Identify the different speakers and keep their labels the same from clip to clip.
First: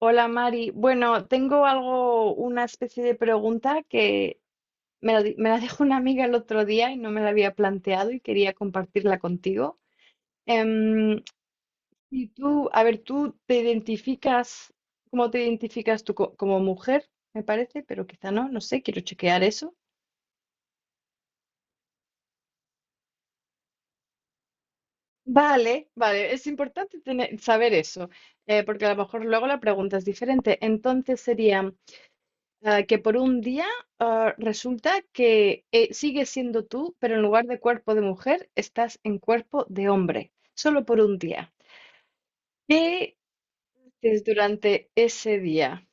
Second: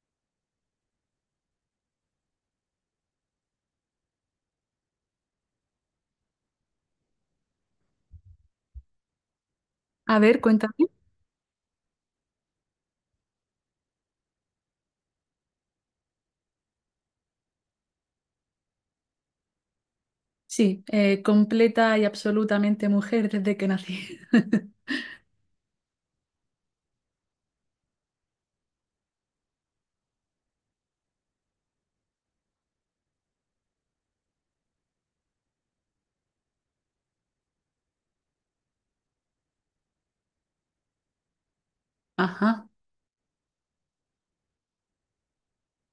Speaker 1: Hola Mari. Bueno, tengo algo, una especie de pregunta que me la dejó una amiga el otro día y no me la había planteado y quería compartirla contigo.
Speaker 2: A ver, cuéntame.
Speaker 1: Em, y tú, a ver, tú te identificas, ¿cómo te identificas tú como mujer? Me parece, pero quizá no sé, quiero chequear eso.
Speaker 2: Sí, completa y absolutamente mujer desde que nací.
Speaker 1: Vale, vale, es importante tener, saber eso, porque a lo mejor luego la pregunta es diferente. Entonces sería. Que por un día resulta que sigues siendo tú, pero en lugar de cuerpo de mujer, estás en cuerpo de hombre, solo por un día.
Speaker 2: Ajá.
Speaker 1: ¿Qué haces durante ese día?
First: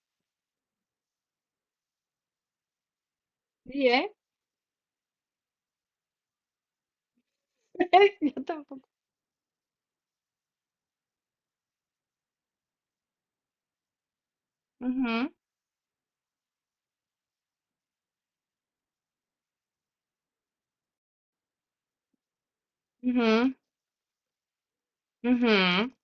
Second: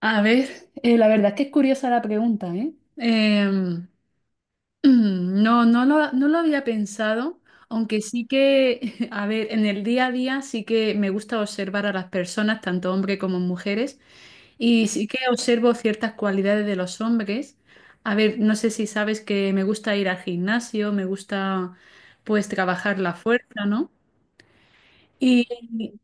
Speaker 2: A ver, la verdad es que es curiosa la pregunta, ¿eh?
Speaker 1: Sí, ¿eh?
Speaker 2: No lo había pensado, aunque sí
Speaker 1: Yo tampoco.
Speaker 2: que, a ver, en el día a día sí que me gusta observar a las personas, tanto hombres como mujeres, y sí que
Speaker 1: Ujú,
Speaker 2: observo ciertas cualidades de los hombres. A ver, no sé si sabes que me gusta ir al gimnasio, me gusta pues trabajar la
Speaker 1: ujú,
Speaker 2: fuerza, ¿no? Y
Speaker 1: ujú,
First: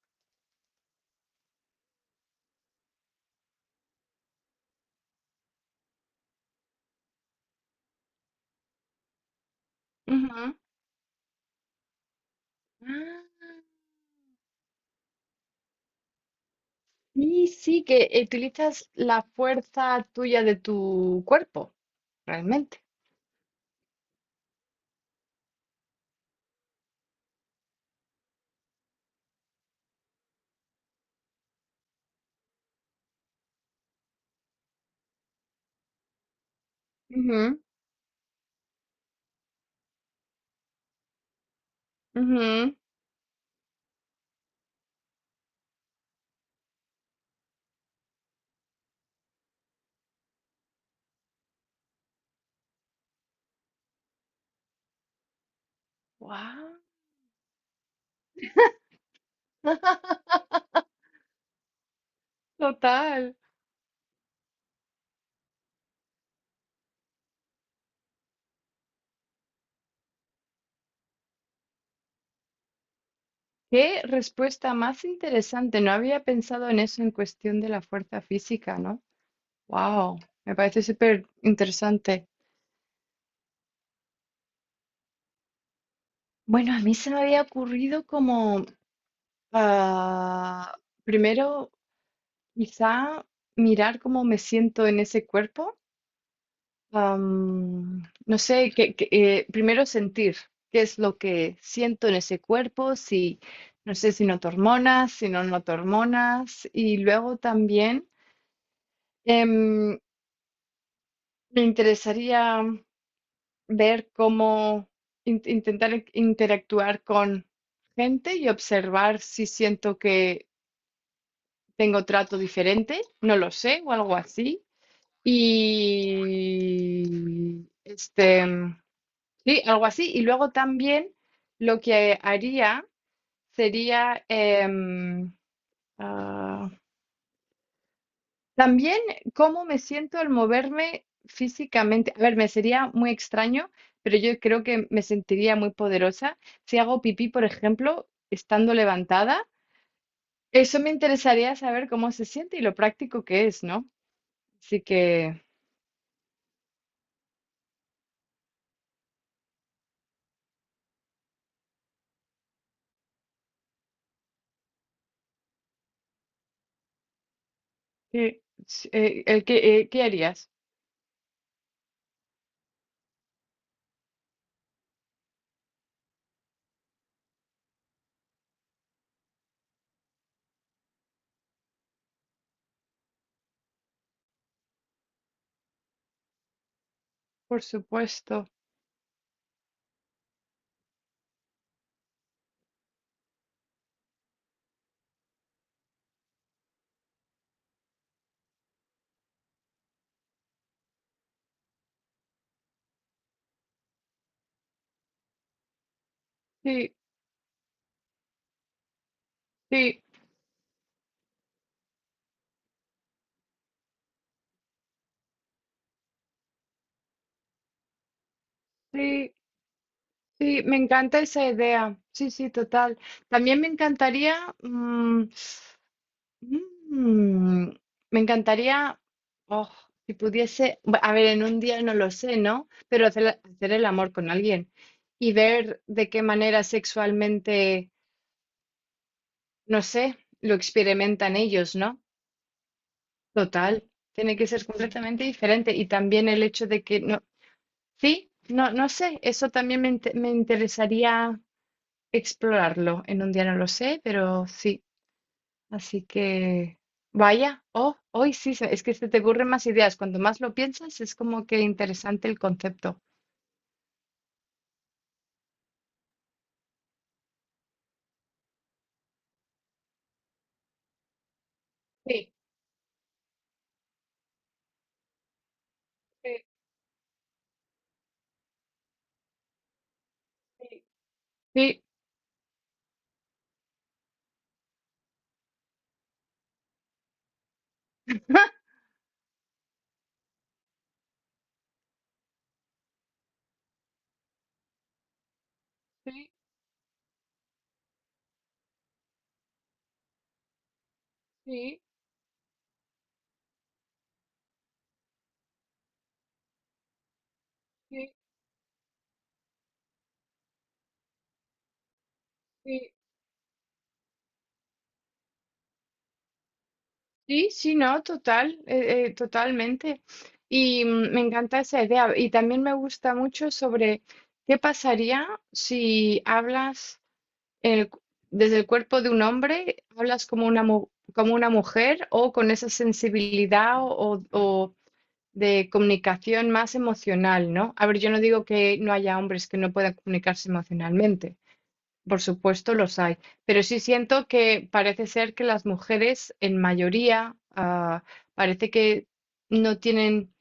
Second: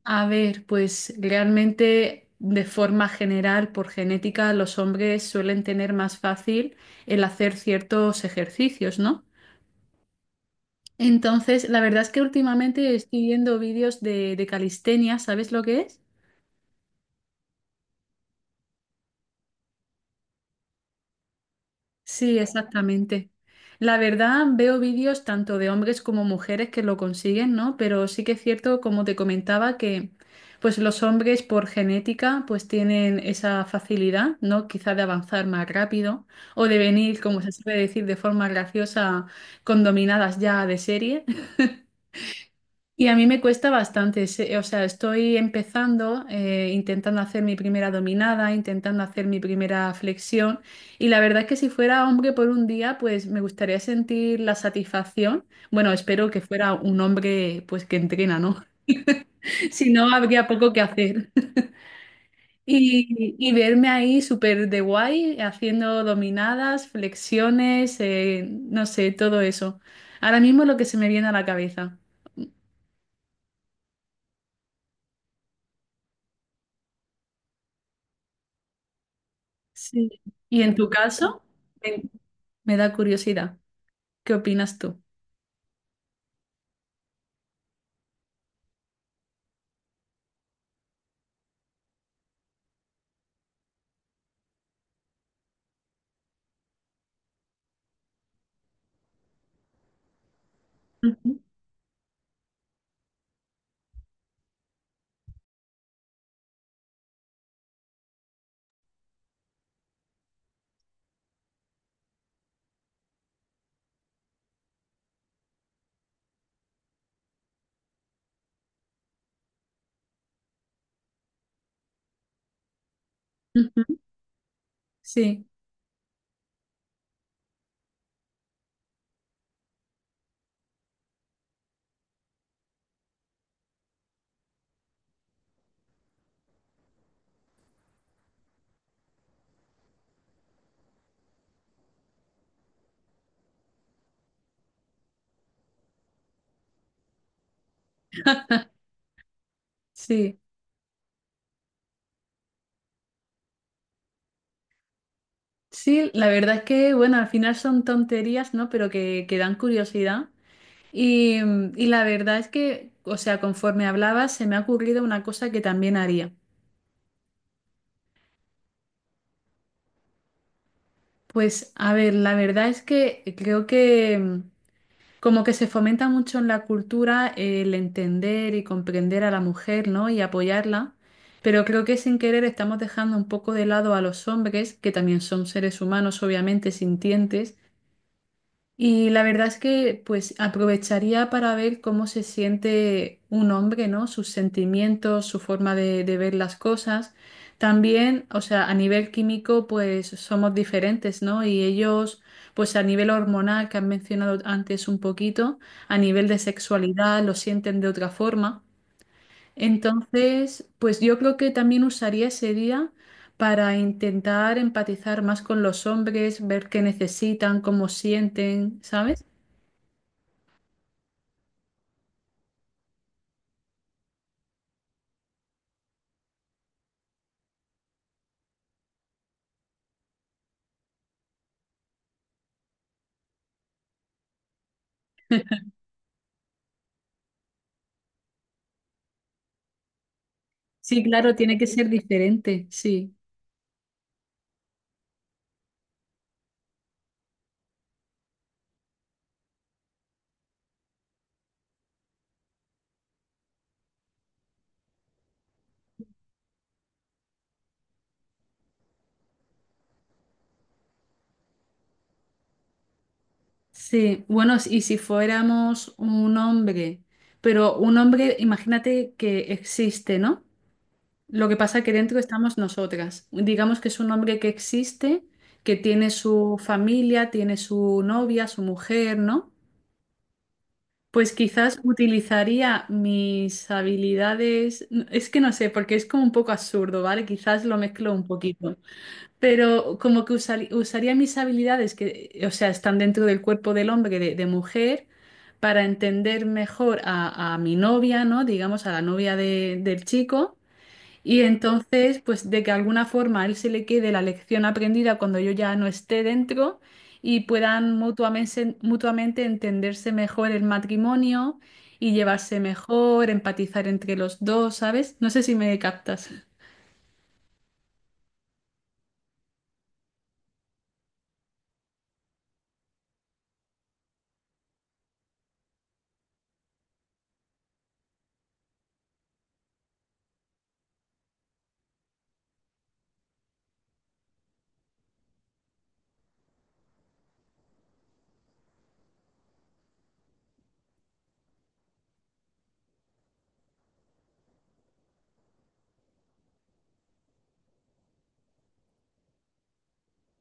Speaker 2: a ver, pues realmente de forma general, por genética, los hombres suelen tener más fácil el hacer ciertos ejercicios, ¿no?
Speaker 1: ujú.
Speaker 2: Entonces, la verdad es que últimamente estoy
Speaker 1: Ah,
Speaker 2: viendo vídeos de calistenia, ¿sabes lo que es?
Speaker 1: Y sí, que utilizas la fuerza tuya de tu cuerpo,
Speaker 2: Sí,
Speaker 1: realmente.
Speaker 2: exactamente. La verdad, veo vídeos tanto de hombres como mujeres que lo consiguen, ¿no? Pero sí que es cierto, como te comentaba, que pues los hombres por genética pues tienen esa facilidad, ¿no? Quizá de avanzar más rápido o de venir, como se
Speaker 1: Ujú,
Speaker 2: suele decir de forma graciosa, con dominadas ya de serie.
Speaker 1: ujú.
Speaker 2: Y a mí me cuesta bastante, o sea, estoy empezando, intentando hacer mi primera dominada, intentando hacer mi primera flexión, y la verdad es que si fuera hombre por un día, pues me gustaría sentir la satisfacción. Bueno, espero que fuera
Speaker 1: Guau,
Speaker 2: un hombre, pues que entrena, ¿no? Si no, habría poco que hacer.
Speaker 1: total.
Speaker 2: Y verme ahí súper de guay, haciendo dominadas, flexiones, no sé, todo eso. Ahora mismo es lo que se me viene a la cabeza.
Speaker 1: Qué respuesta más interesante. No había pensado en eso en cuestión de la fuerza física, ¿no?
Speaker 2: Sí.
Speaker 1: Wow, me
Speaker 2: ¿Y en
Speaker 1: parece
Speaker 2: tu
Speaker 1: súper
Speaker 2: caso?
Speaker 1: interesante.
Speaker 2: Me da curiosidad. ¿Qué opinas tú?
Speaker 1: Bueno, a mí se me había ocurrido como ah, primero quizá mirar cómo me siento en ese cuerpo. No sé, primero sentir qué es lo
Speaker 2: Ujú,
Speaker 1: que siento en ese cuerpo, si no sé si noto hormonas, si no noto hormonas, y luego también. em, Me interesaría ver cómo interactuar con gente y observar si siento que tengo trato diferente, no lo sé, o
Speaker 2: ujú.
Speaker 1: algo así.
Speaker 2: Sí,
Speaker 1: Y este, sí, algo así. Y luego también lo que haría sería, ah, también cómo me siento al moverme físicamente. A ver, me sería muy extraño, pero yo creo que me sentiría muy poderosa si hago pipí, por ejemplo, estando levantada.
Speaker 2: sí,
Speaker 1: Eso me interesaría saber cómo se siente y lo práctico que es, ¿no? Así que,
Speaker 2: sí, la verdad es que, bueno, al final son tonterías, ¿no? Pero que dan curiosidad. Y, y la verdad es que, o sea, conforme hablabas, se me ha ocurrido una cosa que también haría.
Speaker 1: sí, sí, ¿qué harías?
Speaker 2: Pues, a ver, la verdad es que creo que… Como que se fomenta mucho en la cultura el entender y comprender a la mujer, ¿no? Y apoyarla, pero creo que sin querer estamos dejando un poco de lado a los hombres, que también son seres humanos, obviamente, sintientes,
Speaker 1: Por supuesto.
Speaker 2: y la verdad es que pues aprovecharía para ver cómo se siente un hombre, ¿no? Sus sentimientos, su forma de ver las cosas. También, o sea, a nivel químico pues somos diferentes, ¿no? Y ellos pues a nivel hormonal que han mencionado antes un poquito, a nivel de
Speaker 1: Sí,
Speaker 2: sexualidad lo sienten de otra forma.
Speaker 1: sí,
Speaker 2: Entonces, pues yo creo que también usaría ese día para intentar empatizar más con los hombres, ver qué necesitan, cómo sienten, ¿sabes?
Speaker 1: sí, sí, me encanta esa idea. Sí, sí, total. También me encantaría, Mm, me encantaría, oh, si pudiese, a ver, en un día no lo sé, ¿no? Pero hacer el amor con alguien y ver de qué manera sexualmente, no sé, lo
Speaker 2: Sí, claro,
Speaker 1: experimentan
Speaker 2: tiene que
Speaker 1: ellos,
Speaker 2: ser
Speaker 1: ¿no?
Speaker 2: diferente, sí,
Speaker 1: Total, tiene que ser sí, completamente diferente. Y también el hecho de que, no, sí, no, no sé, eso también me interesaría explorarlo. En un día no lo sé, pero sí. Así que, vaya, oh, hoy sí, es que se te ocurren más ideas. Cuanto más lo piensas, es como que interesante el concepto.
Speaker 2: sí. Bueno, y si fuéramos un hombre, pero un hombre, imagínate que existe, ¿no? Lo que pasa que dentro
Speaker 1: Sí,
Speaker 2: estamos nosotras. Digamos que es un hombre que existe, que tiene
Speaker 1: sí,
Speaker 2: su familia, tiene su novia, su mujer, ¿no? Pues
Speaker 1: sí,
Speaker 2: quizás
Speaker 1: sí,
Speaker 2: utilizaría mis habilidades, es que no sé, porque es como un poco absurdo, ¿vale? Quizás lo mezclo un poquito. Pero como que usaría mis habilidades que, o sea, están dentro del cuerpo del hombre, de mujer, para entender mejor a mi novia, ¿no? Digamos, a la novia del chico. Y
Speaker 1: sí, sí,
Speaker 2: entonces, pues de que alguna forma a él se le quede la lección aprendida cuando yo ya no esté dentro y puedan
Speaker 1: sí,
Speaker 2: mutuamente entenderse mejor el matrimonio y llevarse
Speaker 1: sí,
Speaker 2: mejor, empatizar entre los dos, ¿sabes? No sé si me captas.
Speaker 1: sí, sí, no, total, totalmente. Y me encanta esa idea. Y también me gusta mucho sobre qué pasaría si hablas el cu- desde el cuerpo de un hombre, hablas como una, como una mujer o con esa sensibilidad o de comunicación más emocional, ¿no? A ver, yo no digo que no haya hombres que no puedan comunicarse emocionalmente, por supuesto los hay, pero sí siento que parece ser que las mujeres en mayoría parece que no tienen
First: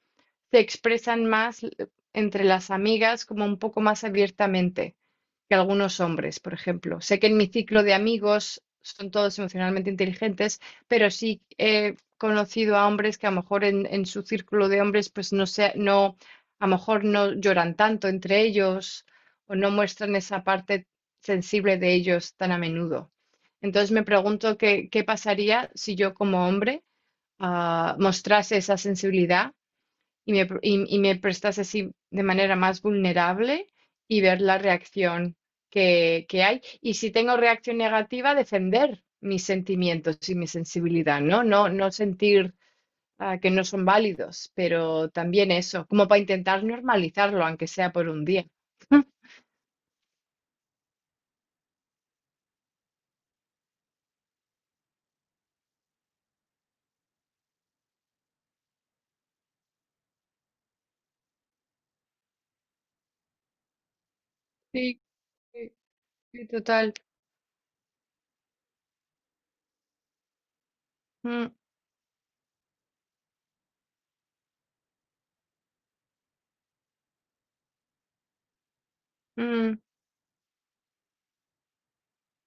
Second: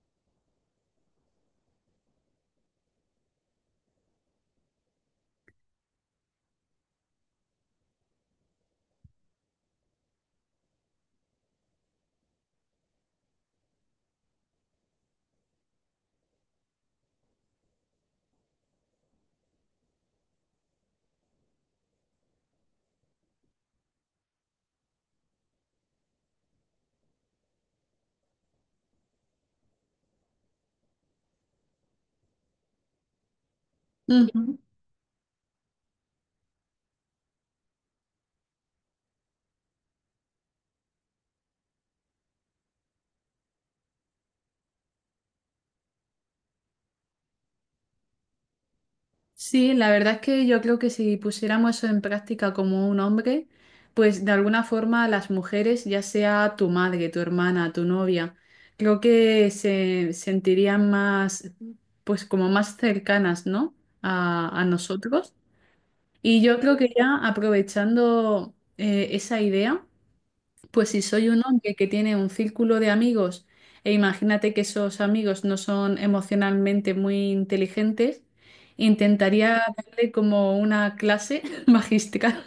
Speaker 1: se expresan más entre las amigas como un poco más abiertamente que algunos hombres, por ejemplo. Sé que en mi ciclo de amigos son todos emocionalmente inteligentes, pero sí he conocido a hombres que a lo mejor en su círculo de hombres pues no sé, no, a lo mejor no lloran tanto entre ellos o no muestran esa parte sensible de ellos tan a menudo. Entonces me pregunto qué pasaría si yo como hombre mostrase esa sensibilidad y y me prestas así de manera más vulnerable y ver
Speaker 2: Mm.
Speaker 1: la reacción que hay. Y si tengo reacción negativa, defender mis sentimientos y mi sensibilidad, ¿no? No sentir que no son válidos, pero también eso, como para intentar normalizarlo, aunque sea por un día.
Speaker 2: Sí, la verdad es que yo creo que si pusiéramos eso en práctica como un hombre, pues de alguna forma las mujeres, ya sea tu madre, tu hermana, tu novia, creo que se sentirían más, pues como más cercanas, ¿no? A
Speaker 1: Sí,
Speaker 2: nosotros.
Speaker 1: sí,
Speaker 2: Y
Speaker 1: sí,
Speaker 2: yo creo que
Speaker 1: total.
Speaker 2: ya aprovechando esa idea. Pues si soy un
Speaker 1: Mm,
Speaker 2: hombre que tiene un círculo de amigos e imagínate que esos amigos no son emocionalmente muy inteligentes, intentaría
Speaker 1: mm.
Speaker 2: darle como una clase magistral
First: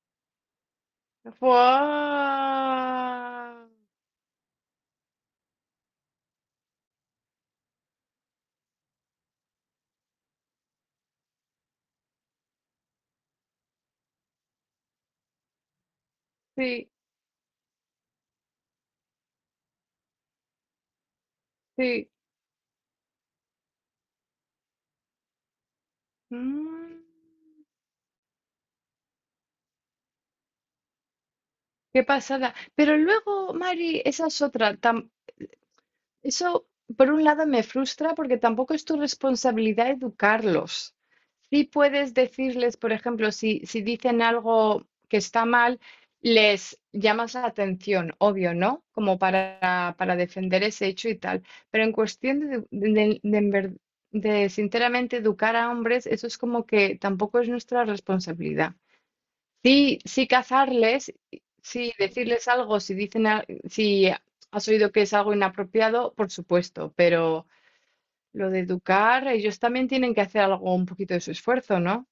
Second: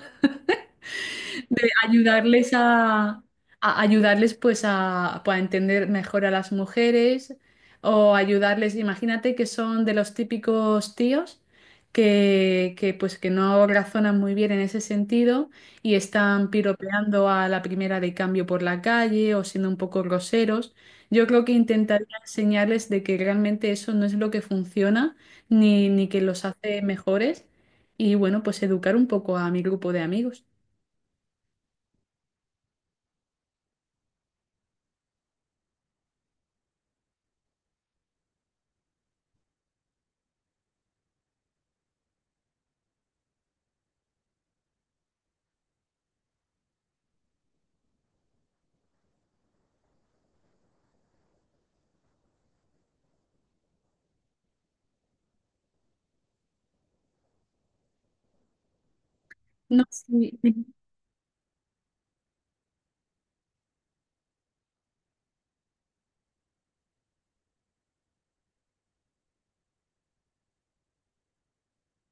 Speaker 2: de ayudarles
Speaker 1: Fua.
Speaker 2: a ayudarles pues a, pues, a entender mejor a las mujeres o ayudarles, imagínate que son de los típicos tíos que pues que no razonan muy bien en ese sentido y están
Speaker 1: Sí,
Speaker 2: piropeando a la primera de cambio por la calle o siendo un poco groseros. Yo creo que intentaría
Speaker 1: sí.
Speaker 2: enseñarles de que realmente eso no es lo que funciona ni que los hace
Speaker 1: Mm.
Speaker 2: mejores y bueno, pues educar un poco a mi grupo de amigos.
Speaker 1: Qué pasada. Pero luego, Mari, esa es otra. Eso, por un lado, me frustra porque tampoco es tu responsabilidad educarlos. Sí puedes decirles, por ejemplo, si, si dicen algo que está mal, les llamas la atención, obvio, ¿no? Como para defender ese hecho y tal. Pero en cuestión de, de sinceramente educar a hombres, eso es como que tampoco es nuestra responsabilidad.
Speaker 2: No,
Speaker 1: Sí, sí
Speaker 2: sí.
Speaker 1: cazarles, sí decirles algo, si dicen, si has oído que es algo inapropiado, por supuesto, pero lo de educar, ellos también tienen que hacer algo, un poquito de su esfuerzo, ¿no?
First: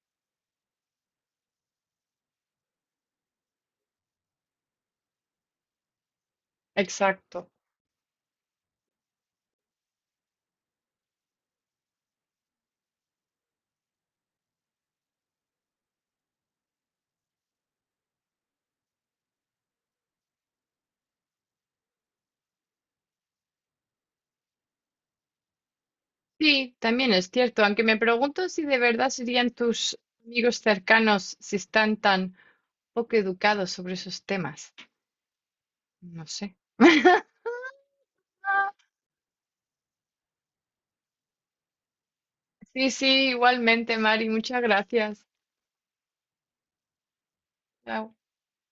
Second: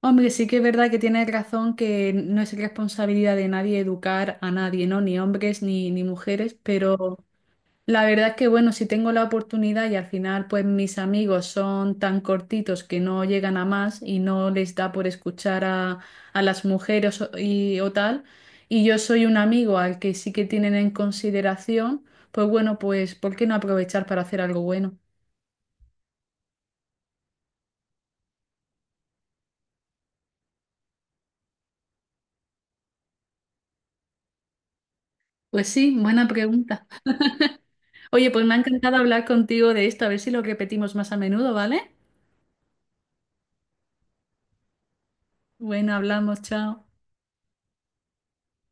Speaker 2: Hombre, sí que es verdad que tienes razón que no es responsabilidad de nadie educar a nadie, ¿no? Ni hombres ni mujeres, pero
Speaker 1: Exacto.
Speaker 2: la verdad es que, bueno, si tengo la oportunidad y al final, pues mis amigos son tan cortitos que no llegan a más y no les da por escuchar a las mujeres y, o tal, y yo soy un amigo al que sí que tienen en consideración, pues bueno, pues ¿por qué no aprovechar para hacer algo bueno?
Speaker 1: Sí, también es cierto, aunque me pregunto si de verdad serían tus amigos cercanos si están tan poco educados sobre esos temas.
Speaker 2: Pues sí,
Speaker 1: No
Speaker 2: buena
Speaker 1: sé.
Speaker 2: pregunta. Oye, pues me ha encantado hablar contigo de esto, a ver si lo repetimos más a menudo, ¿vale?
Speaker 1: Sí, sí, igualmente, Mari, muchas gracias.
Speaker 2: Bueno, hablamos, chao.
Speaker 1: Chao.